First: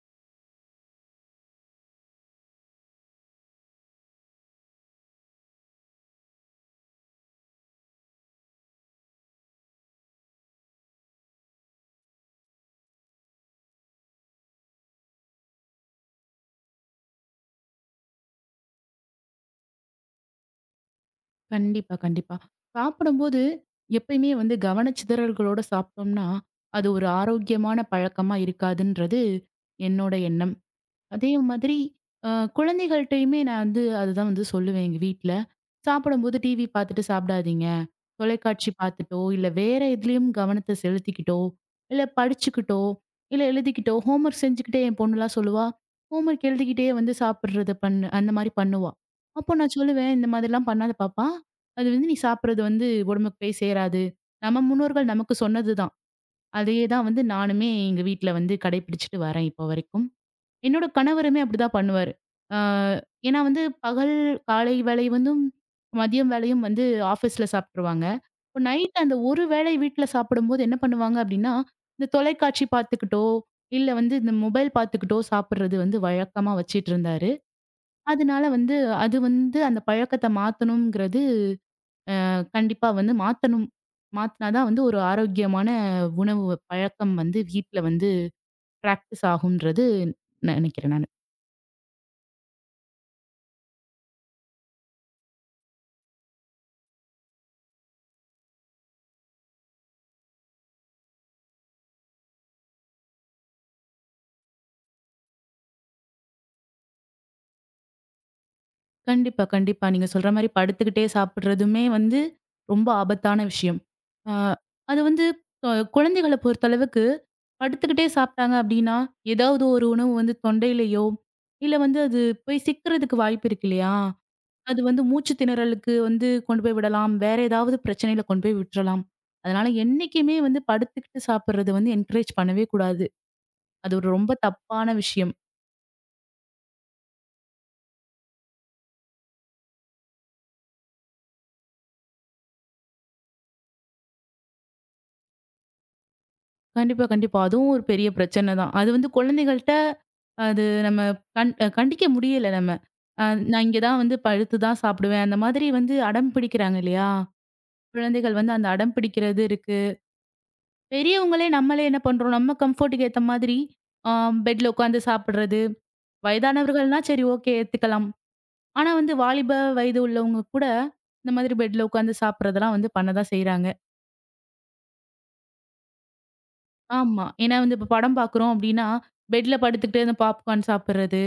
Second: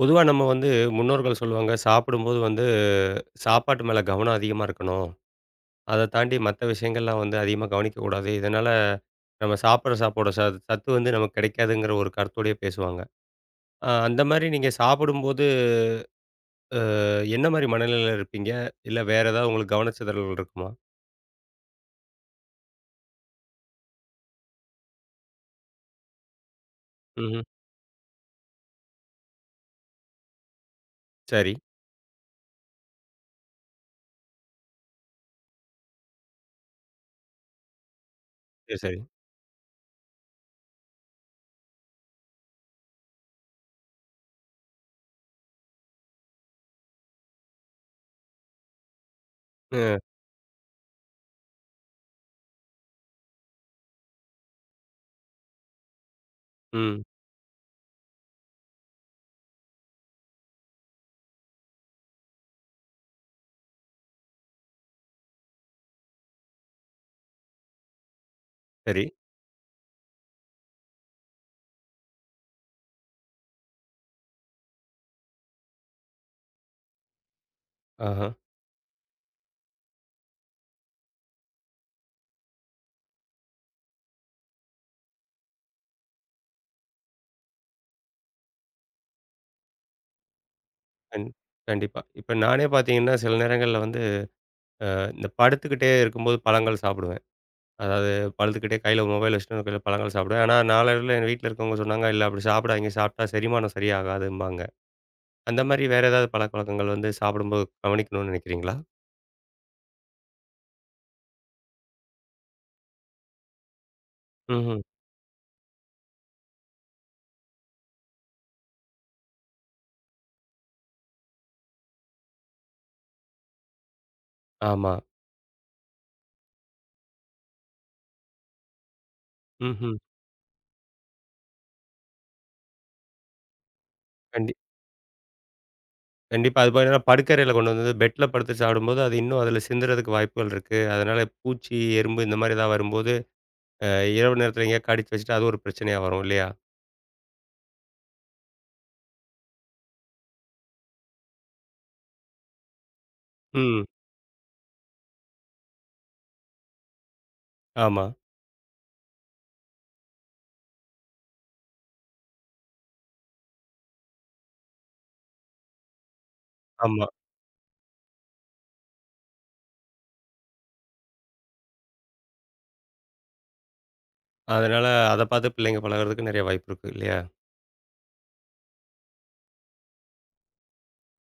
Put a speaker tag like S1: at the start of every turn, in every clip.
S1: பொதுவா நம்ம வந்து முன்னோர்கள் சொல்லுவாங்க சாப்பிடும்போது வந்து சாப்பாட்டு மேல கவனம் அதிகமா இருக்கணும். அதைத் தாண்டி மத்த விஷியங்கள் எல்லாம் வந்து அதிகமா கவனிக்கக் கூடாது. இதனால நம்ம சாப்டுற சாப்பாடோட ச சத்து வந்து நமக்குக் கிடைக்காதுங்கிற ஒரு கருத்தோடயே பேசுவாங்க. அ அந்த மாரி நீங்கச் சாப்பிடும்போது அ என்ன மாரி மனநிலையில இருப்பீங்க? இல்ல, வேற ஏதாவது உங்களுக்குக் கவனச்சிதறல் இருக்குமா?
S2: கண்டிப்பா, கண்டிப்பா. சாப்புடும்போது எப்பயுமே வந்து கவனச்சிதறல்களோட சாப்ட்டோம்னா, அது ஒரு
S1: ம்ஹ்ம்.
S2: ஆரோக்கியமான பழக்கமா இருக்காதுன்றது என்னோட எண்ணம். அதே
S1: சரி.
S2: மாதிரி அ குழந்தைகள்ட்டயுமே நான் வந்து அது தான் வந்து சொல்லுவேன் எங்க வீட்ல. சாப்பிடும்போது டிவி பாத்துட்டு சாப்டாதீங்க. தொலைக்காட்சி
S1: மிக சரி.
S2: பாத்துட்டோ, இல்ல, வேற எதுலயும் கவனத்தை செலுத்திக்கிட்டோ, இல்ல படிச்சுக்கிட்டோ, இல்ல எழுதிக்கிட்டோ ஹோம்வொர்க் செஞ்சுகிட்டே என் பொண்ணு எல்லாம் சொல்லுவா. ஹோம்வொர்க் எழுதிக்கிட்டே வந்து சாப்பிடுறதை பண்ணு அந்த மாதிரி பண்ணுவா. அப்போ நான்
S1: ஆ.
S2: சொல்லுவேன். "இந்த மாதிரி எல்லாம் பண்ணாத பாப்பா. அது வந்து நீ சாப்பிடுறது வந்து உடம்புக்குப் போய்சேராது." நம்ம முன்னோர்கள் நமக்குச் சொன்னதுதான். அதையே
S1: ம்.
S2: தான் வந்து நானுமே எங்க வீட்ல வந்து கடைப்பிடிச்சிட்டு வர்றேன் இப்ப வரைக்கும். என்னோட கணவருமே அப்டி தான் பண்ணுவாரு. அ ஏனா வந்து பகல் காலை வேளை வந்தும், மதியம் வேளையும் வந்து ஆஃபிஸ்ல சாப்ட்டுருவாங்க. இப்ப நைட்டு
S1: சரி.
S2: அந்த ஒரு வேளை வீட்ல சாப்பிடும்போது என்ன பண்ணுவாங்க அப்டின்னா, இந்தத் தொலைக்காட்சி பாத்துக்கிட்டோ, இல்ல வந்து இந்த மொபைல் பாத்துக்கிட்டோ சாப்பிடுறது வந்து வழக்கமா வச்சிட்டு இருந்தாரு.
S1: ஆஹா.
S2: அதனால வந்து அது வந்து அந்தப் பழக்கத்தை மாத்தணுங்கிறது அ கண்டிப்பா வந்து மாத்தணும். மாத்துனாதான் வந்து ஒரு ஆரோக்கியமான உணவு பழக்கம் வந்து வீட்ல வந்து பிராக்டிஸ் ஆகும்ன்னு நினைக்குறேன் நானு.
S1: கண் கண்டிப்பா. இப்ப நானே பாத்தீங்கன்னா சில நேரங்கள்ல வந்து, ஆ, இந்தப் படுத்துக்கிட்டே இருக்கும்போது பழங்கள் சாப்டுவேன். அதாவது படுத்துக்கிட்டே கையில மொபைல வச்சுட்டு ஒரு கையில கொஞ்சம் பழங்கள் சாப்பிடுவேன். ஆனா நாளடைவில என் வீட்ல இருக்கவங்க சொன்னாங்க, இல்ல அப்படி சாப்டாதீங்க. சாப்ட்டா செரிமானம் சரியாகாதும்பாங்க. அந்த மாரி வேற ஏதாவது பழக்கவழக்கங்கள் வந்து சாப்பிடும்போது கவனிக்கணும்னு நினைக்கிறீங்களா?
S2: கண்டிப்பா, கண்டிப்பா. நீங்கச் சொல்ற மாரி படுத்துக்கிட்டே சாப்பிடுறதுமே வந்து ரொம்ப ஆபத்தான விஷியம். அ
S1: ம்ஹ்ம்.
S2: அது வந்து கு குழந்தைகளைப் பொறுத்த அளவுக்கு படுத்துக்கிட்டே சாப்ட்டாங்க அப்டின்னா, ஏதாவது ஒரு உணவு வந்து தொண்டையிலயோ, இல்ல வந்து அது போய் சிக்கிறதுக்கு வாய்ப்பு இருக்கு இல்லையா? அது
S1: ஆமா.
S2: வந்து மூச்சுத் திணறலுக்கு வந்து கொண்டு போய் விடலாம். வேற ஏதாவது பிரச்சனையில கொண்டு போய் விட்றலாம். அதனால
S1: ம்ஹ்ம்.
S2: என்னைக்குமே வந்து படுத்துக்கிட்டு சாப்புறது வந்து என்கரேஜ் பண்ணவே கூடாது. அது ஒரு ரொம்ப
S1: கண்டிப்
S2: தப்பான விஷியம்.
S1: கண்டிப்பா. அது போக என்னனா படுக்கரையில கொண்டு வந்து பெட்ல படுத்துச் சாப்பிடும்போது அது இன்னும் அதுல சிந்துறதுக்கு வாய்ப்புகள் இருக்கு. அதனால பூச்சி, எறும்பு இந்த மாதிரி எதாவது வரும்போது, ஆ, இரவு நேரத்தில எங்கேயோ கடிச்சு வச்சிட்டா, அது ஒரு பிரச்சனையா வரும் இல்லையா?
S2: கண்டிப்பா, கண்டிப்பா. அதுவும் ஒரு பெரிய பிரச்சனைதான். அது வந்து குழந்தைகள்ட அது நம்ம கண் கண்டிக்க முடியல நம்ம. அ நான் இங்க
S1: ம்.
S2: தான் வந்து படுத்துதான் சாப்பிடுவேன். அந்த மாதிரி வந்து அடம் பிடிக்கிறாங்க இல்லையா?
S1: ஆமா.
S2: குழந்தைகள் வந்து அந்த அடம் பிடிக்கிறது இருக்கு. பெரியவங்களே நம்மளே என்ன பண்றோம்? நம்ம கம்ஃபோர்ட்டுக்கு ஏத்த மாதிரி ஆ பெட்ல உக்காந்து சாப்பிடுறது. வயதானவர்கள்ன்னா
S1: ஆமா.
S2: சரி ஓகே ஏத்துக்கலாம். ஆனா வந்து வாலிப வயது உள்ளவங்க கூட இந்த மாதிரி பெட்ல உக்காந்து சாப்பிடுறதெல்லாம் வந்து பண்ணதான் செய்யறாங்க.
S1: அதனால அதைப் பார்த்துப் பிள்ளைங்க பழகுறதுக்கு நிறைய வாய்ப்பு இருக்கு இல்லையா?
S2: ஆமா. ஏன்னா வந்து இப்ப படம் பாக்குறோம் அப்படின்னா, பெட்ல படுத்துக்கிட்டு அந்த பாப்க்கார்ன் சாப்பிடுறது.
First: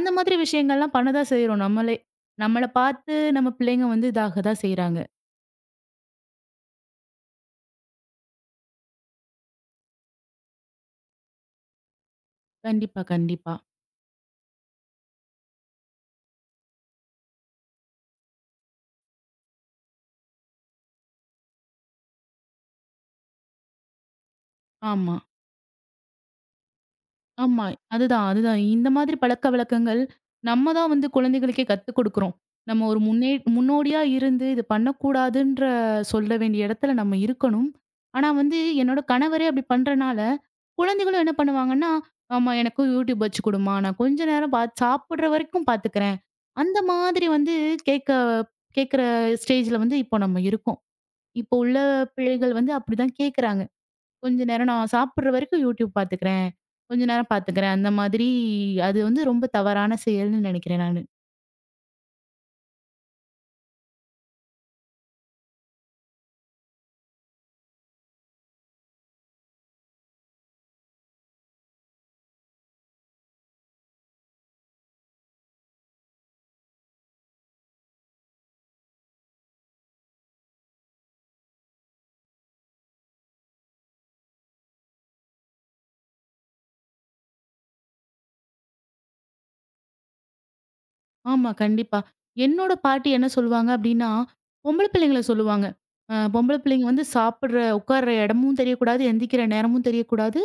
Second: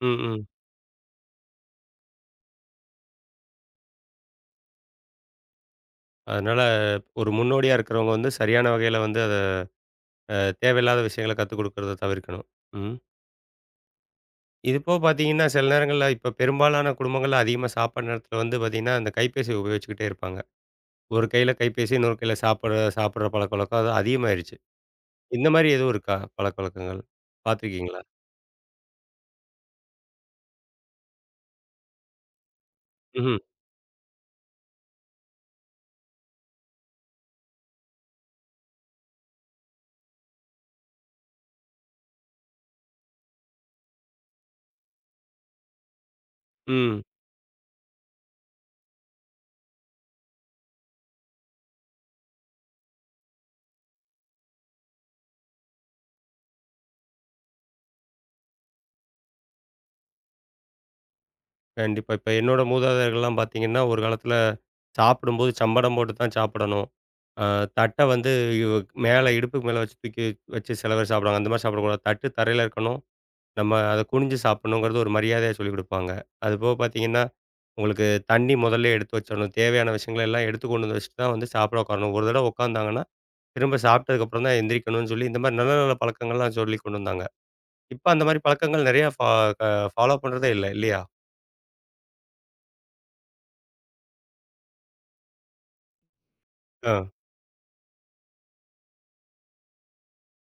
S1: ம்.
S2: மாதிரி
S1: ம்.
S2: விஷயங்கள் எல்லாம் பண்ணதான் செய்றோம் நம்மளே. நம்மள பார்த்து நம்ம பிள்ளைங்க வந்து இதாகதான் செய்யறாங்க.
S1: அதனால ஒரு முன்னோடியா இருக்கிறவங்க வந்து சரியான வகையில வந்து அதை ஆ, தேவையில்லாத விஷயங்களை கத்துக்கொடுக்கிறத தவிர்க்கணும். ம்.
S2: கண்டிப்பா, கண்டிப்பா.
S1: இது இப்போ பாத்தீங்கன்னா சில நேரங்கள்ல, இப்ப பெரும்பாலான குடும்பங்கள்ல அதிகமா சாப்பிட நேரத்தில வந்து பாத்தீங்கன்னா, அந்த கைப்பேசி உபயோகிச்சுக்கிட்டே இருப்பாங்க. ஒரு கையில கைப்பேசி, இன்னொரு கையில சாப்பிடுற சாப்பிடுற பழக்கவழக்கங்கள் அது அதிகமாயிருச்சு.
S2: ஆமா.
S1: இந்த மாரி எதுவும் இருக்கா, பழக்கவழக்கங்கள்?
S2: ஆமா.
S1: பாத்திருக்கீங்களா?
S2: அதுதான், அதுதான். இந்த மாதிரி பழக்க வழக்கங்கள் நம்மதான் வந்து குழந்தைகளுக்கே கத்துக்கோடுக்குறோம். நம்ம முன்னே
S1: ம்ஹ்ம்.
S2: முன்னோடியா இருந்து இது பண்ணக்கூடாதுன்ற சொல்ல வேண்டிய இடத்துல நம்ம இருக்கணும். ஆனா வந்து என்னோட கணவரே அப்டி பண்றனால குழந்தைகளும் என்ன பண்ணுவாங்கன்னா, "அம்மா, எனக்கும் YouTube வச்சு கொடும்மா. நான் கொஞ்ச நேரம் பாத்துச் சாப்புடுற வரைக்கும் பாத்துக்குறேன்." அந்த
S1: ம்.
S2: மாதிரி வந்து கேட்க கேக்குற ஸ்டேஜ்ல வந்து இப்ப நம்ம இருக்கோம். இப்ப உள்ள பிள்ளைகள் வந்து அப்டி தான் கேக்குறாங்க. "கொஞ்ச நேரம் நான் சாப்பிடுற வரைக்கும் YouTube பாத்துக்கிறேன். கொஞ்ச நேரம் பாத்துக்கிறேன்." அந்த மாதிரி அது வந்து ரொம்ப தவறான செயல்னு நெனைக்கிறேன் நானு.
S1: கண்டிப்பா. இப்ப என்னோட மூதாதையர்கள்லாம் பாத்தீங்கன்னா, ஒரு காலத்துல சாப்பிடும்போது சம்படம் போட்டுத்தான் சாப்படணும். ஆ தட்ட வந்து மேல, இடுப்புக்கு மேல வச்சு தூக்கி, வச்சு சில பேர் சாப்பிடுவாங்க. அந்த மாரி சாப்பிடக் கூடாது. தட்டு தரையில இருக்கணும். நம்ம அதை குனிஞ்சு சாப்படணும்கிறது ஒரு மரியாதையா சொல்லிக் கொடுப்பாங்க. அது போகப் பாத்தீங்கன்னா உங்களுக்குத் தண்ணீ முதல்லயே எடுத்து வச்சிரணும். தேவையான விஷயங்களை எல்லாம் எடுத்துக் கொண்டு வந்து வச்சிட்டுதான் வந்து சாப்ட உக்காரணும். ஒரு தடவை உக்கார்ந்தாங்கன்னா, திரும்பச் சாப்டதுக்கு அப்புறம்தான் எந்திரிக்கணும்னு சொல்லி, இந்த மாரி நல்ல நல்ல பழக்கங்கள்லாம் சொல்லிக் கொண்டு வந்தாங்க. இப்ப அந்த மாரிப் பழக்கங்கள் நெறைய ஃப க ஃபாலோ பண்றதே இல்ல, இல்லையா?
S2: ஆமா கண்டிப்பா. என்னோட பாட்டி என்ன சொல்லுவாங்க அப்டின்னா, பொம்பள பிள்ளைங்கள சொல்லுவாங்க. அ "பொம்பள பிள்ளைங்க வந்து
S1: ஆ.
S2: சாப்புடுற உக்காருற இடமும் தெரியக் கூடாது, எழுந்திக்கிற நேரமும் தெரியக் கூடாது.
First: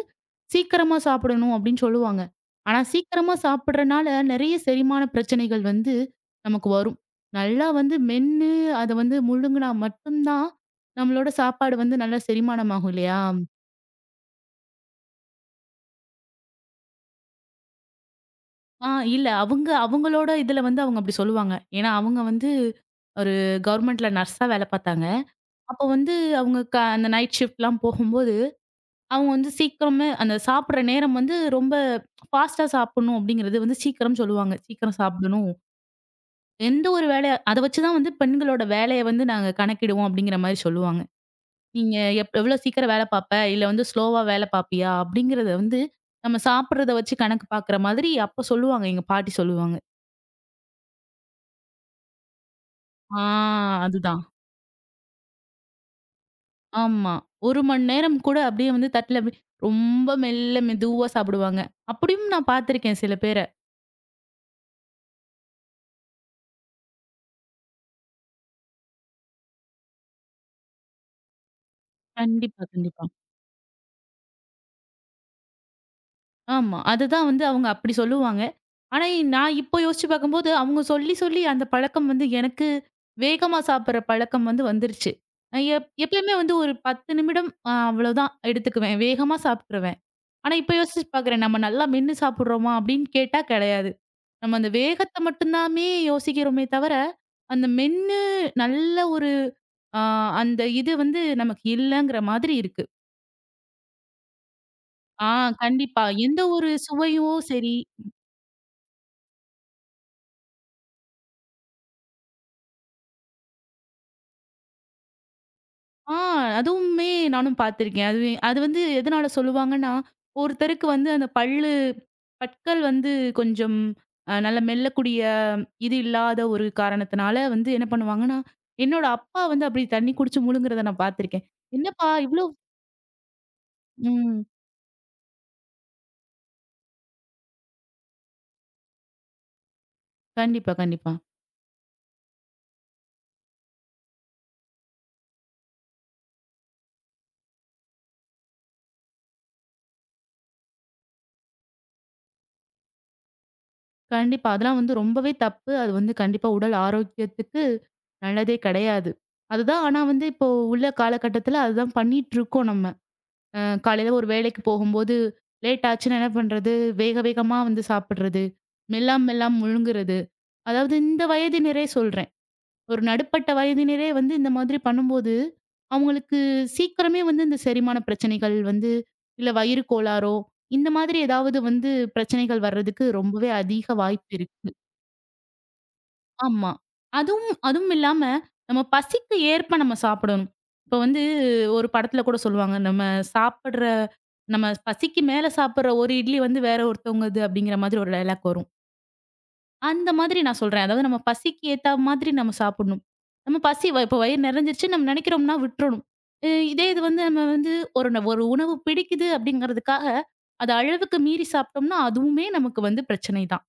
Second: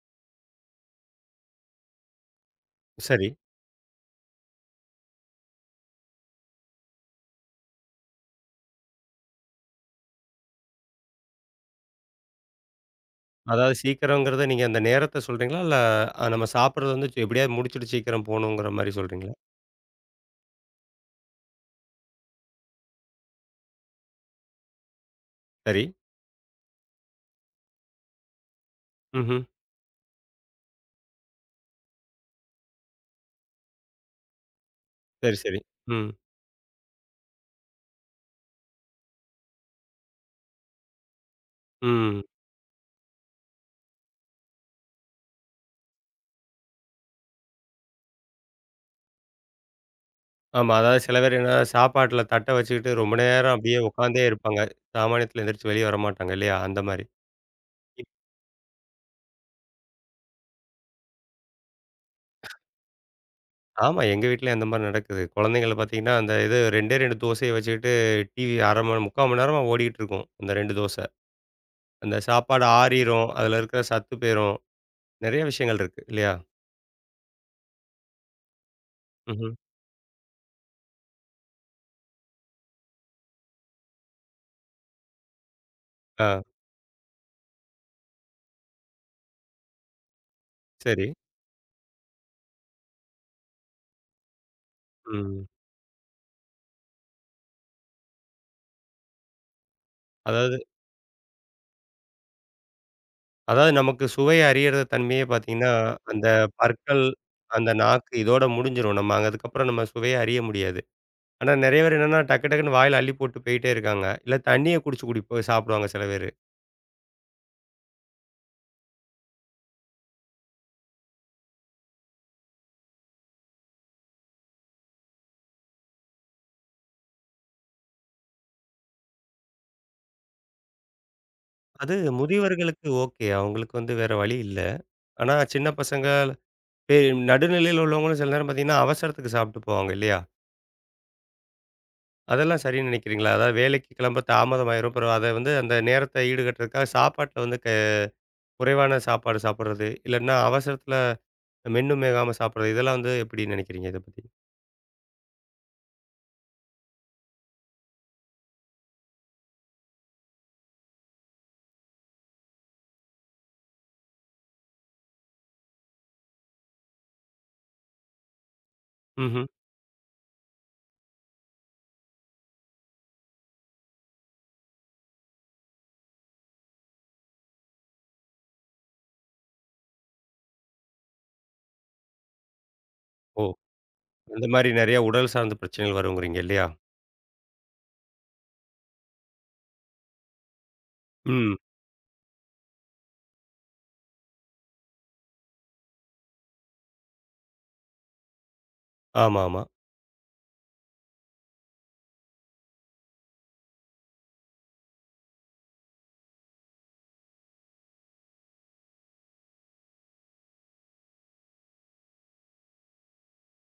S2: சீக்கிரமா சாப்படணும்." அப்டின்னு சொல்லுவாங்க. ஆனா
S1: சரி.
S2: சீக்கிரமா சாப்புறனால நெறைய செரிமான பிரச்சனைகள் வந்து நமக்கு வரும். நல்லா வந்து மென்னு அதை வந்து முழுங்குனா மட்டும்தான், நம்மளோட சாப்பாடு வந்து நல்லா செரிமானம் ஆகும் இல்லையா?
S1: அதாவது சீக்கிரம்ங்கறத, நீங்க அந்த நேரத்த சொல்றீங்களா? இல்ல, நம்ம சாப்புடறது வந்து சு எப்டியாவது முடிச்சிட்டு சீக்கிரம் போகணும்கற
S2: ஆ
S1: மாரி
S2: இல்ல.
S1: சொல்றீங்களா?
S2: அவங்க அவங்களோட இதுல வந்து அவங்க அப்டி சொல்லுவாங்க. ஏன்னா அவங்க வந்து ஒரு கவெர்மெண்ட்ல நர்ஸா ஆ வேல பாத்தாங்க. அப்ப
S1: சரி.
S2: வந்து அவங்க க அந்த நைட் ஃசிப்ட்லாம் போகும்போது, அவங்க
S1: ம்ஹ்ம்.
S2: வந்து சீக்கிரமே அந்தச் சாப்புடுற நேரம் வந்து ரொம்ப ஃபாஸ்ட்டா சாப்புடணும் அப்டிங்கறது வந்து சீக்கிரம் சொல்லுவாங்க. சீக்கிரம்
S1: சரி
S2: சாப்புடணும்.
S1: சரி. ம்.
S2: "எந்த ஒரு வேலைய அதை வச்சுதான் வந்து பெண்களோட வேலைய வந்து நாங்க கணக்கிடுவோம்" அப்டிங்கிற மாரி சொல்லுவாங்க. "நீங்க
S1: ம், ம்.
S2: எப் எவ்வளவு சீக்கிரம் வேல பாப்ப? இல்ல வந்து ஸ்லோவா வேல பாப்பியா?" அப்டிங்கறத வந்து, நம்ம சாப்புடுறத வச்சு கணக்கு பாக்குற மாதிரி அப்பச் சொல்லுவாங்க. எங்க பாட்டி சொல்லுவாங்க.
S1: ஆமா. அதாவது சில பேர் என்னன்னா, சாப்பாட்டுல தட்ட வச்சுக்கிட்டு ரொம்ப
S2: ஆ.
S1: நேரம் அப்டியே
S2: அதுதான்.
S1: உக்கார்ந்தே இருப்பாங்க. சாமானியத்துல எழுந்துருச்சு வெளிய வரமாட்டாங்க இல்லையா? அந்த மாரி.
S2: ஆமா. 1 மணி
S1: இப்
S2: நேரம் கூட அப்டியே வந்து தட்டுல அப்டி ரொம்ப மெல்ல, மெதுவா சாப்டுவாங்க. அப்டியும் நான் பாத்திருக்கேன் சில பேர.
S1: ஆமா. எங்க வீட்டிலயும் அந்த மாரி நடக்குது. குழந்தைகளப் பாத்தீங்கன்னா, அந்த இது 2, 2 தோசையை வச்சுக்கிட்டு டிவி 1/2 மணி 3/4 மணி நேரமா ஓடிக்கிட்டு இருக்கும். அந்த 2 தோசை. அந்தச்
S2: கண்டிப்பா,
S1: சாப்பாடு
S2: கண்டிப்பா.
S1: ஆறிரும். அதுல இருக்கற சத்து போயிரும். நெறைய விஷயங்கள் இருக்கு. இல்லையா?
S2: ஆமா. அதுதான் வந்து அவங்க அப்படி சொல்லுவாங்க. ஆனா
S1: ம்ஹ்ம்.
S2: நான் இப்போ யோசிச்சு பாக்கும்போது அவங்க சொல்லிச் சொல்லி அந்தப் பழக்கம் வந்து எனக்கு வேகமா சாப்டுற பழக்கம் வந்து வந்துருச்சு. நான் எப் எப்பவுமே
S1: ஆ.
S2: வந்து ஒரு 10 நிமிடம் அவ்ளோதான் எடுத்துக்குவேன். வேகமா சாப்டுருவேன். ஆனா, இப்ப யோசிச்சு
S1: செரி.
S2: பாக்குறேன். நம்ம நல்லா மென்னு சாப்டுறோமா, அப்டின்னு கேட்டா கேடையாது. நம்ம அந்த வேகத்த
S1: ம்.
S2: மட்டுந்தாமே யோசிக்கிறோமே தவர, அந்த மென்னு நல்ல ஒரு அ
S1: அதாவது
S2: அந்த இது வந்து நமக்கு இல்லங்கற மாதிரி இருக்கு.
S1: அதாவது நமக்குச் சுவைய அறியுற
S2: ஆ.
S1: தன்மையைப் பாத்தீங்கன்னா
S2: கண்டிப்பா. எந்த
S1: அந்தப்
S2: ஒரு
S1: பற்கள்,
S2: சுவையும்
S1: அந்த
S2: சரி
S1: நாக்கு இதோட முடிஞ்சிரும். நம்ம அங்க அதுக்கப்பறம் நம்ம சுவையை அறிய முடியாது. ஆனா நெறைய பேர் என்னன்னா டக்கு டக்குன்னு வாயில அள்ளிப் போட்டுப் போயிட்டே இருக்காங்க. இல்ல தண்ணியைக் குடிச்சு குடி போய்ச் சாப்பிடுவாங்க சில
S2: ஆ.
S1: பேரு.
S2: அதுவுமே நானும் பாத்துருக்கேன். அதுவே அது வந்து எதனால சொல்லுவாங்கன்னா ஒருத்தருக்கு வந்து அந்தப் பல்லு பற்கள் வந்து கொஞ்சம் நல்ல மெல்லக்கூடிய இது இல்லாத ஒரு காரணத்துனால வந்து என்ன பண்ணுவாங்கனா என்னோட அப்பா வந்து அப்படி தண்ணி குடிச்சு முழுங்குறத நான் பாத்துருக்கேன்.
S1: அது
S2: என்னப்பா இவ்ளோ
S1: முதிவர்களுக்கு ஓகே. அவங்களுக்கு வந்து வேற வழி
S2: ம்.
S1: இல்ல. ஆனா சின்னப் பசங்க, பே நடு நிலையில உள்ளவங்களும் சில நேரம் பாத்தீங்கன்னா அவசரத்துக்குச் சாப்பிட்டுப் போவாங்க இல்லையா?
S2: கண்டிப்பா. கண்டிப்பா.
S1: அதெல்லாம் சரி நினைக்கிறீங்களா? அதாவது வேலைக்குக் கிளம்ப தாமதமாயிரும். அப்புறம் அதை வந்து அந்த நேரத்த ஈடுகட்டுறதுக்காகச் சாப்பாட்டுல வந்து க குறைவான சாப்பாடு சாப்பிடுறது. இல்லைன்னா அவசரத்துல மென்னும் மெல்லாம சாப்பிடுறது. இதெல்லாம் வந்து எப்படி நினைக்கிறீங்க இதைப் பத்தி?
S2: கண்டிப்பா. அதெல்லாம் வந்து ரொம்பவே தப்பு. அது வந்து கண்டிப்பா உடல் ஆரோக்கியத்துக்கு நல்லதே கிடையாது. அதுதான், ஆனா வந்து இப்போ உள்ள காலகட்டத்துல அதுதான் பண்ணிட்டு இருக்கோம் நம்ம. அ காலையில ஒரு வேலைக்குப் போகும்போது லேட்டாச்சுனா என்ன பண்றது, வேக வேகமா வந்து சாப்பிடுறது. மெல்லாம
S1: ம்ஹ்ம்.
S2: மெல்லாம முழுங்குறது. அதாவது இந்த வயதினரே சொல்றேன். ஒரு நடுப்பட்ட வயதினரே வந்து இந்த மாதிரி பண்ணும்போது அவுங்களுக்கு சீக்கிரமே இந்தச் செரிமான பிரச்சனைகள் வந்து இல்ல வயிறு கோளாறோ இந்த மாதிரி ஏதாவது வந்து பிரச்சனைகள் வர்றதுக்கு
S1: ஓ.
S2: ரொம்பவே அதீக வாய்ப்பு
S1: அந்த மாரி
S2: இருக்கு.
S1: நிறைய உடல் சார்ந்த பிரச்சனைகள் வருங்கறீங்க இல்லையா?
S2: ஆமா. அதுவும் அதுவும் இல்லாம நம்ம பசிக்கு ஏற்ப நம்ம சாப்பிடணும். இப்போ வந்து
S1: ம்.
S2: ஒரு படத்துல கூடச் சொல்லுவாங்க, நம்ம சாப்பிடுற நம்ம பசிக்கு மேல சாப்பிடுற 1 இட்லி வந்து வேற ஒருத்தங்கது அப்படிங்கிற மாதிரி ஒரு டயலாக் வரும்.
S1: ஆமாமா.
S2: அந்த மாதிரி நான் சொல்றேன். அதாவது நம்ம பசிக்கு ஏத்தா மாதிரி நாம சாப்பிடணும். நம்ம பசி இப்ப வயறு நிறைஞ்சிடுச்சுன்னு நம்ம நினைக்கிறோம்னா விட்டுறணும். இ இதே வந்து நம்ம வந்து ஒரு ந ஒரு உணவு பிடிக்குது அப்படிங்கறதுக்காக, அது அளவுக்கு மீறிச் சாப்பிட்டோம்னா, அதுவுமே நமக்கு வந்து பிரச்சனை தான்.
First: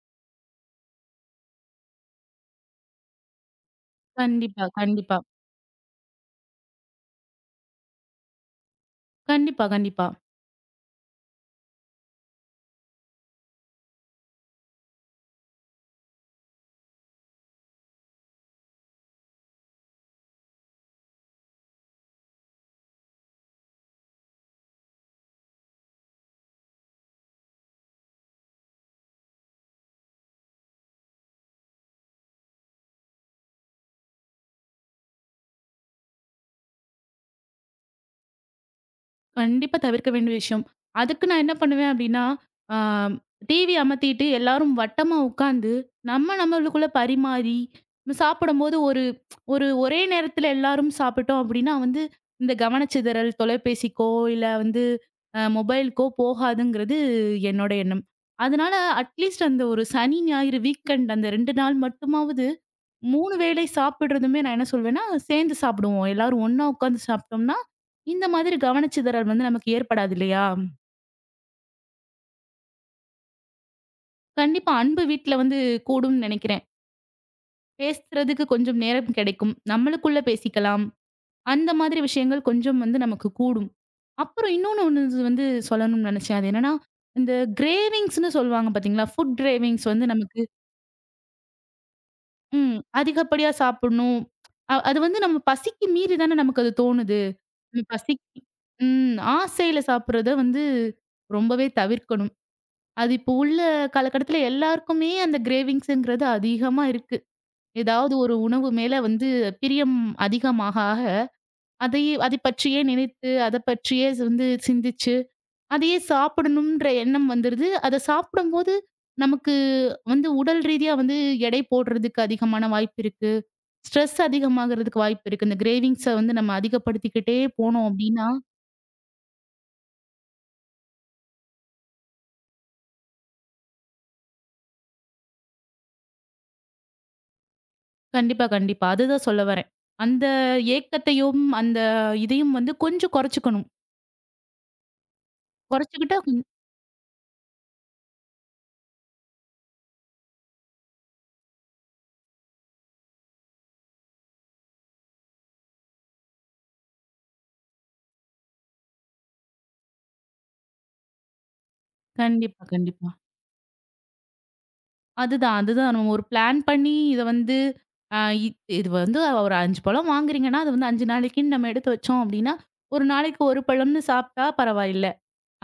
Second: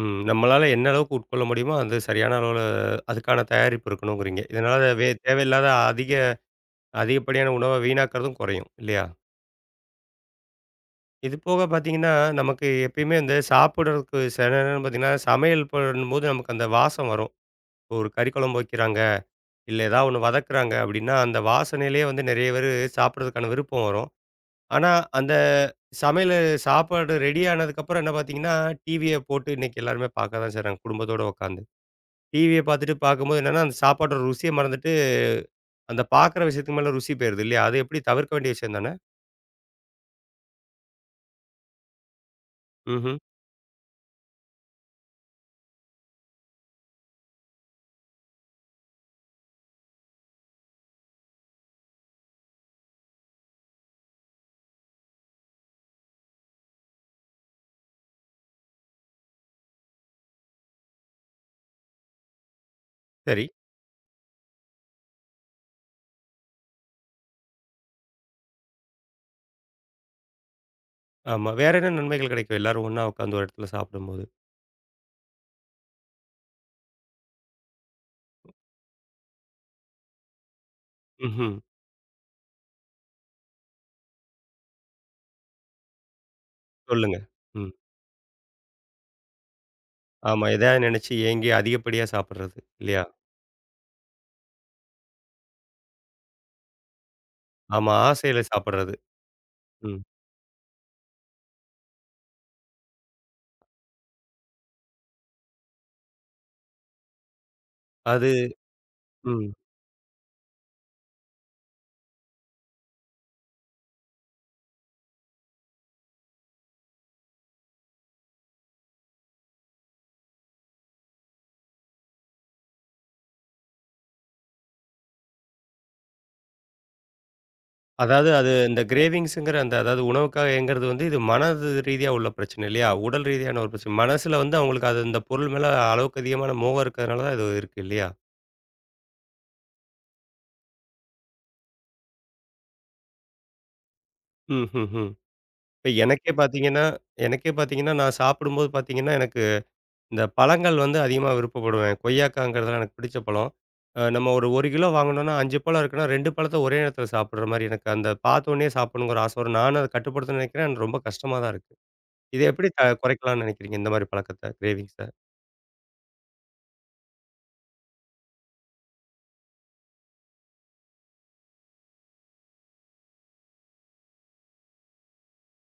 S1: ம். நம்மளால என்ன அளவுக்கு உட்கொள்ள முடியுமோ, அந்தச் சரியான அளவு அதுக்கான தயாரிப்பு இருக்கணும்ங்கறீங்க.
S2: கண்டிப்பா.
S1: இதனால வே
S2: கண்டிப்பா.
S1: தேவை இல்லாத அதிக அதிகப்படியான உணவை வீணாக்கறதும் குறையும் இல்லையா?
S2: கண்டிப்பா. கண்டிப்பா.
S1: இது போகப் பார்த்தீங்கன்னா, நமக்கு எப்பவுமே இந்த சாப்பிடுறதுக்கு சில நேரம் பார்த்தீங்கன்னா சமையல் பண்ணும்போது நமக்கு அந்த வாசம் வரும். ஒரு கறி குழம்பு வைக்கிறாங்க. இல்ல எதாவது 1 வதக்குறாங்க அப்படின்னா, அந்த வாசனையிலேயே வந்து நிறைய பேரு சாப்பிடுறதுக்கான விருப்பம் வரும். ஆனா அந்த சமையலு சாப்பாடு ரெடி ஆனதுக்கு அப்புறம் என்ன பார்த்தீங்கன்னா டிவிய போட்டு இன்னைக்கு எல்லாருமே பார்க்கதான் செய்றாங்க, குடும்பத்தோட உக்காந்து. டிவிய பார்த்துட்டு பார்க்கும்போது என்னன்னா அந்தச் சாப்பாட்டோட ருசியை மறந்துட்டு, அந்தப் பார்க்கிற விஷயத்து மேல ருசி போயிருது இல்லையா? அதை எப்படி தவிர்க்க வேண்டிய விஷயம் தானே?
S2: கண்டிப்பா தவிர்க்க வேண்டிய விஷயம். அதுக்கு நான் என்ன பண்ணுவேன் அப்படின்னா, அ
S1: ம்ஹ்ம்.
S2: டிவிய அமத்திட்டு எல்லாரும் வட்டமா உக்காந்து, நம்ம நம்மளுக்குள்ள பரிமாறி சாப்பிடும்போது ஒரு ஒரு ஒரே நேரத்துல எல்லாரும் சாப்பிட்டோம் அப்படின்னா, வந்து இந்தக் கவனச்சிதறல் தொலைபேசிக்கோ, இல்ல வந்து மொபைல்கோ போகாதுங்கிறது என்னோட எண்ணம். அதனால அட் லீஸ்ட் அந்த ஒரு சனி, ஞாயிறு வீக்எண்டு, அந்த 2 நாள் மட்டுமாவது 3
S1: சரி.
S2: வேளை சாப்பிடுறதுமே, நான் என்ன சொல்வேன்னா, சேர்ந்து சாப்பிடுவோம். எல்லாரும் ஒண்ணா உக்காந்து சாப்பிட்டோம்னா, இந்த மாதிரி கவனச்சிதறல் நமக்கு ஏற்படாது இல்லையா?
S1: ஆமா. வேற என்ன நன்மைகள் கிடைக்கும் எல்லாரும் ஒண்ணா உக்காந்து ஒரு இடத்துல சாப்டும்போது?
S2: கண்டிப்பா அன்பு வீட்ல வந்து கூடும்னு நெனைக்கிறேன். பேசுறதுக்கு கொஞ்சம் நேரம் கிடைக்கும். நம்மளுக்குள்ள பேசிக்கலாம்.
S1: ம்ஹ்ம்.
S2: அந்த மாதிரி விஷயங்கள் கொஞ்சம் நமக்குக் கூடும். அப்புறம் இன்னொன்னு ஒண்ணு வந்து சொல்லணும்னு நெனைச்சேன். அது என்னன்னா
S1: சொல்லுங்க.
S2: இந்த
S1: ம்.
S2: க்ரேவின்ங்ஸ்ன்னு சொல்லுவாங்க பாத்தீங்களா. ஃபுட்க்ரேவின்ங்ஸ் வந்து நமக்கு
S1: ஆமா, எதையா நெனைச்சு ஏங்கி அதிகப்படியா சாப்பிடுறது
S2: ம்.
S1: இல்லையா?
S2: அதிகப்படியா சாப்புட்ணும். அ அது வந்து நம்ம பசிக்கு மீறித்தானே நமக்கு அது தோணுது.
S1: ஆமா,
S2: பசி
S1: ஆசையில சாப்பிடுறது,
S2: ம். ஆசைல
S1: ம்.
S2: சாப்பிடுறத வந்து ரொம்பவே தவிர்க்கணும். அது இப்ப உள்ள காலகட்டத்துல எல்லாருக்குமே அந்த க்ரேவின்ங்ஸ்ங்கிறது அதிகமா இருக்கு. ஏதாவது
S1: அது
S2: ஒரு உணவு மேல வந்து
S1: ம்.
S2: பிரியம் அதிகமாக ஆக அதை அதைப் பற்றியே நினைத்து அதைப் பற்றியே வந்து சிந்திச்சு அதையே சாப்பிடனும்ன்ற எண்ணம் வந்துடுது. அதைச் சாப்பிடும்போது நமக்கு வந்து உடல் ரீதியா வந்து எடை போடுறதுக்கு அதிகமான வாய்ப்பு இருக்கு. ஸ்ட்ரெஸ் அதிகமாகுறதுக்கு வாய்ப்பு இருக்கு. இந்த க்ரேவின்ங்ஸ் வந்து நம்ம அதிகப்படுத்திக்கிட்டே போனோம் அப்டின்னா.
S1: அதாவது அது இந்தக் க்ரேவின்ங்ஸ்கிற அந்த அதாவது உணவுக்காக ஏங்குறது வந்து இது மனதுரீதியா உள்ள பிரச்சனை இல்லையா? உடல் ரீதியான ஒரு பிரச்சனை மனசுல வந்து அவங்களுக்கு அது அந்தப் பொருள் மேல அளவுக்கு அதிகமான மோகம் இருக்கறதுனாலதான் இது இருக்கு இல்லையா?
S2: கண்டிப்பா, கண்டிப்பா அது தான் சொல்ல வரேன். அந்த ஏக்கத்தையும், அந்த இதையும் வந்து கொஞ்சம் கோறச்சுக்கணும்.
S1: ம்ஹ்ஹ்ம். இப்ப
S2: குறைச்சுக்கிட்டா.
S1: எனக்கே
S2: கொஞ்
S1: பார்த்தீங்கன்னா எனக்கே பார்த்தீங்கன்னா நான் சாப்பிடும்போது பார்த்தீங்கன்னா எனக்கு இந்த பழங்கள் வந்து அதிகமா விருப்பப்படுவேன். கொய்யாக்காங்கிறது எல்லாம் எனக்குப் பிடிச்ச பழம். நம்ம ஒரு 1 கிலோ வாங்கணும்னா 5 பழம் இருக்கணும். 2 பழத்தை ஒரே இடத்துல சாப்பிடுற மாதிரி எனக்கு அந்தப் பார்த்தவுடனே சாப்பிடணும்ங்கிற ஆசை வரும். நானும் அதைக் கட்டுப்படுத்துறதுன்னு நினைக்கிறேன். எனக்கு ரொம்ப கஷ்டமா தான் இருக்கு. இதை
S2: கண்டிப்பா.
S1: எப்படி
S2: கண்டிப்பா
S1: குறைக்கலாம்னு நினைக்கிறீங்க? இந்த மாரி பழக்கத்தை க்ரேவிங்ஸ்ஸ.
S2: அது தான் அது தான் ஒரு ப்ளான் பண்ணி இத வந்து அ இது வந்து ஒரு 5 பழம் வாங்குறீங்க. அது வந்து 5 நாளைக்கு நாம எடுத்து வச்சோம். அப்படின்னா 1 நாளைக்கு 1 பழம்னு சாப்பிட்டா பரவாயில்ல.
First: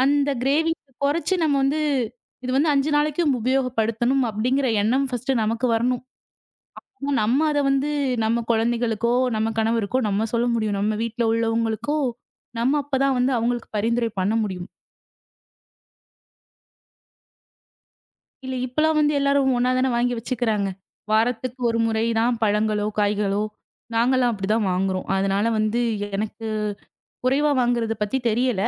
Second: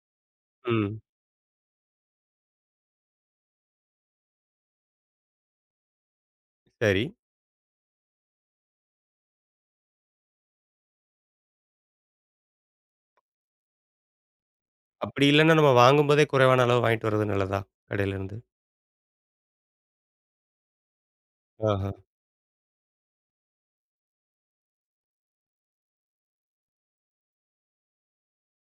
S2: அந்த க்ரேவிங்க்ஸ்
S1: ம்.
S2: குறைச்சு நம்ம வந்து இது வந்து 5 நாளைக்கு உபயோகப்படுத்தனும் அப்படிங்கற எண்ணம் ஃபர்ஸ்ட்டு நமக்கு வரணும்.
S1: சரி.
S2: நம்ம அத வந்து நம்ம குழந்தைகளுக்கோ, நம்ம கணவருக்கோ நம்ம சொல்ல முடியும். நம்ம வீட்டுல உள்ளவங்களுக்கோ நம்ம அப்பதான் வந்து அவங்களுக்கு பரிந்துரை பண்ண முடியும்.
S1: அப்படி இல்லைன்னா நம்ம வாங்கும்போதே குறைவான அளவு வாங்கிட்டு வர்றது நல்லதா? கடையிலிருந்து.
S2: இல்ல இப்பலாம் வந்து எல்லாரும் ஒண்ணா தானே வாங்கி வச்சுக்குறாங்க. வாரத்துக்கு ஒரு
S1: ஆஹா.
S2: முறை தான் பழங்களோ, காய்களோ. நாங்கல்லாம் அப்படி தான் வாங்குறோம். அதனால வந்து எனக்குக் குறைவா வாங்குறது பத்தி தெரியல.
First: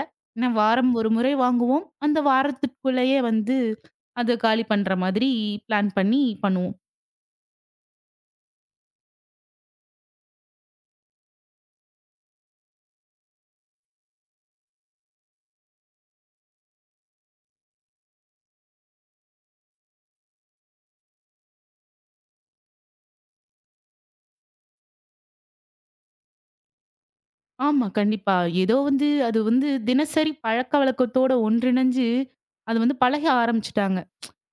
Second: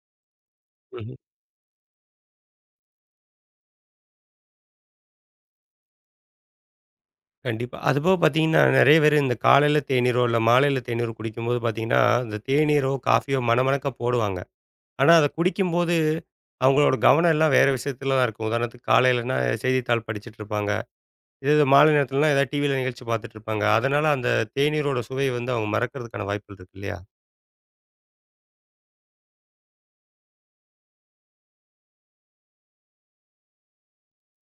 S2: வாரம் ஒரு
S1: ம்ஹ்ம்.
S2: முறை வாங்குவோம். அந்த வாரத்துக்குள்ள வந்து அதைக் காலி பண்ற மாதிரி ப்ளான் பண்ணி பண்ணுவோம்.
S1: கண்டிப்பா. அது போகப் பாத்தீங்கன்னா நிறைய பேரு இந்தக் காலைல தேனீர் இல்ல மாலைல தேநீர் குடிக்கும்போது பாத்தீங்கன்னா அந்தத் தேனீரோ காபியோ மனமனக்க போடுவாங்க. ஆனா அதைக் குடிக்கும்போது அவுங்களோட கவனம் எல்லாம் வேற விஷியத்துலதான் இருக்கும். உதாரணத்துக்கு காலைலன்னா செய்தித்தாள் படிச்சிட்டு இருப்பாங்க. இதே இது மாலை நேரத்துலனா எதாவது டிவில நிகழ்ச்சி பாத்துட்டு இருப்பாங்க. அதனால அந்தத் தேனீரோட சுவையை வந்து அவுங்க மறக்கறதுக்கான வாய்ப்புகள் இருக்கு இல்லையா?
S2: ஆமா கண்டிப்பா ஏதோ வந்து, அது வந்து தினசரி பழக்க வழக்கத்தோடு ஒன்றிணைஞ்சு அது வந்து பழக ஆரம்பிச்சிட்டாங்க.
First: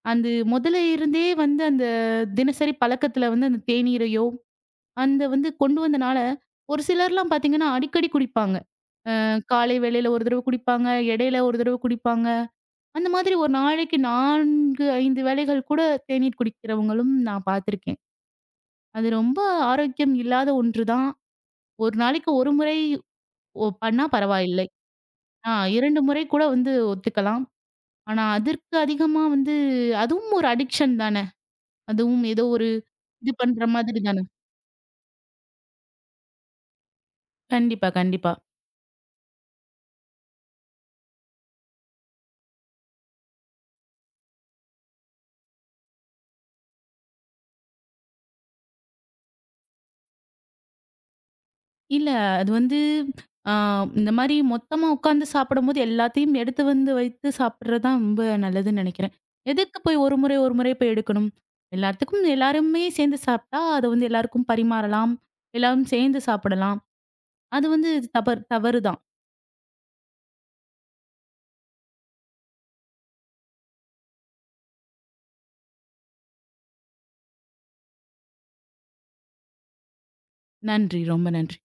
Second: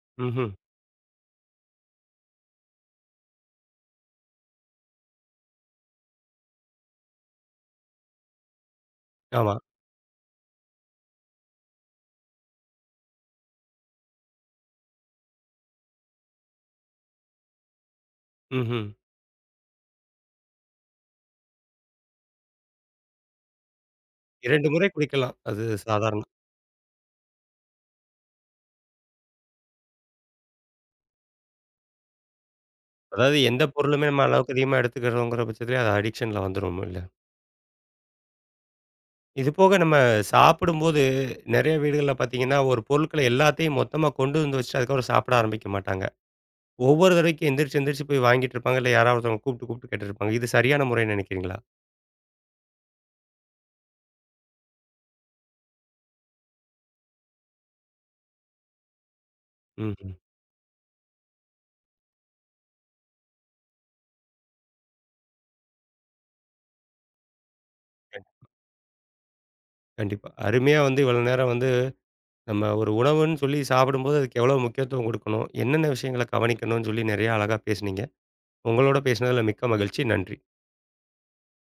S2: அது
S1: ம்ஹ்ம்.
S2: முதலே இருந்தே வந்து அந்தத் தினசரி பழக்கத்துல வந்து அந்தத் தேனீரையோ அந்த வந்து கொண்டு வந்தனால, ஒரு சிலர் எல்லாம் பாத்தீங்கன்னா அடிக்கடி குடிப்பாங்க. அ
S1: ஆமா.
S2: காலை வேளையில ஒரு தடவை குடிப்பாங்க. இடையில ஒரு தடவை குடிப்பாங்க. அந்த மாதிரி ஒரு நாளைக்கு 4, 5 வேளைகள் கூடத் தேநீர் குடிக்கிறவங்களும் நான் பாத்துருக்கேன்.
S1: ம்ஹ்ம்.
S2: அது ரொம்ப ஆரோக்கியம் இல்லாத ஒன்று தான். ஒரு நாளைக்கு 1 முறை பண்ணா
S1: 2
S2: பரவாயில்லை.
S1: முறை குடிக்கலாம்.
S2: அ
S1: அது
S2: 2
S1: சாதாரண
S2: முறை கூட வந்து ஒத்துக்கலாம். ஆனா அதற்கு அதிகமா வந்து அதுவும் ஒரு அடிக்ஷன் தான. அதுவும் ஏதோ ஒரு இது
S1: அதாவது
S2: பண்ற
S1: எந்தப்
S2: மாதிரி
S1: பொருளுமே
S2: தான.
S1: நம்ம அளவுக்கு அதிகமா எடுத்துக்கிறதுங்குற பட்சத்துல அது அடிக்ஷன்ல வந்துரும் இல்ல.
S2: கண்டிப்பா. கண்டிப்பா.
S1: இது போக நம்ம சாப்பிடும்போது நெறைய வீடுகள்ல பாத்தீங்கன்னா ஒரு பொருள்களை எல்லாத்தையும் மொத்தமா கொண்டு வந்து வச்சுட்டு அதுக்கப்புறம் சாப்ட ஆரம்பிக்க மாட்டாங்க. ஒவ்வொரு தடவைக்கும் எந்திரிச்சு எந்திரிச்சு போய் வாங்கிட்டு இருப்பாங்க. இல்ல யாராவது ஒருத்தவங்க கூப்பிட்டு கூப்பிட்டு கேட்டுட்டு இருப்பாங்க. இது சரியான முறைனு நினைக்கிறீங்களா?
S2: இல்ல. அது வந்து. ஆ இந்த மாரி மொத்தமா உக்காந்து சாப்படம்போது எல்லாத்தையும் எடுத்து வந்து வைத்துச் சாப்பிடுறது தான் ரொம்ப நல்லதுன்னு நினைக்கிறேன். எதுக்கு போய் ஒரு
S1: ம்ஹ்ம்.
S2: முறை ஒரு முறை போய் எடுக்கணும். எல்லாத்துக்கும் எல்லாருமே சேந்து சாப்ட்டா அது வந்து எல்லாருக்கும் பரிமாறலாம். எல்லாரும் சேந்து சாப்படலாம். அது வந்து தவறு-
S1: ம்.
S2: தவறு தான்.
S1: கண்டிப்பா. அருமையா வந்து இவ்வளவு நேரம் வந்து நம்ம ஒரு உணவுன்னு சொல்லிச் சாப்படும்போது அதுக்கு எவ்வளவு முக்கியத்துவம் கொடுக்கணும், என்னென்ன விஷியங்களைக் கவனிக்கணும்னு சொல்லி நிறைய அழகா பேசுனீங்க. உங்களோட பேசினதுல மிக்க மகிழ்ச்சி. நன்றி.
S2: நன்றி. ரொம்ப நன்றி.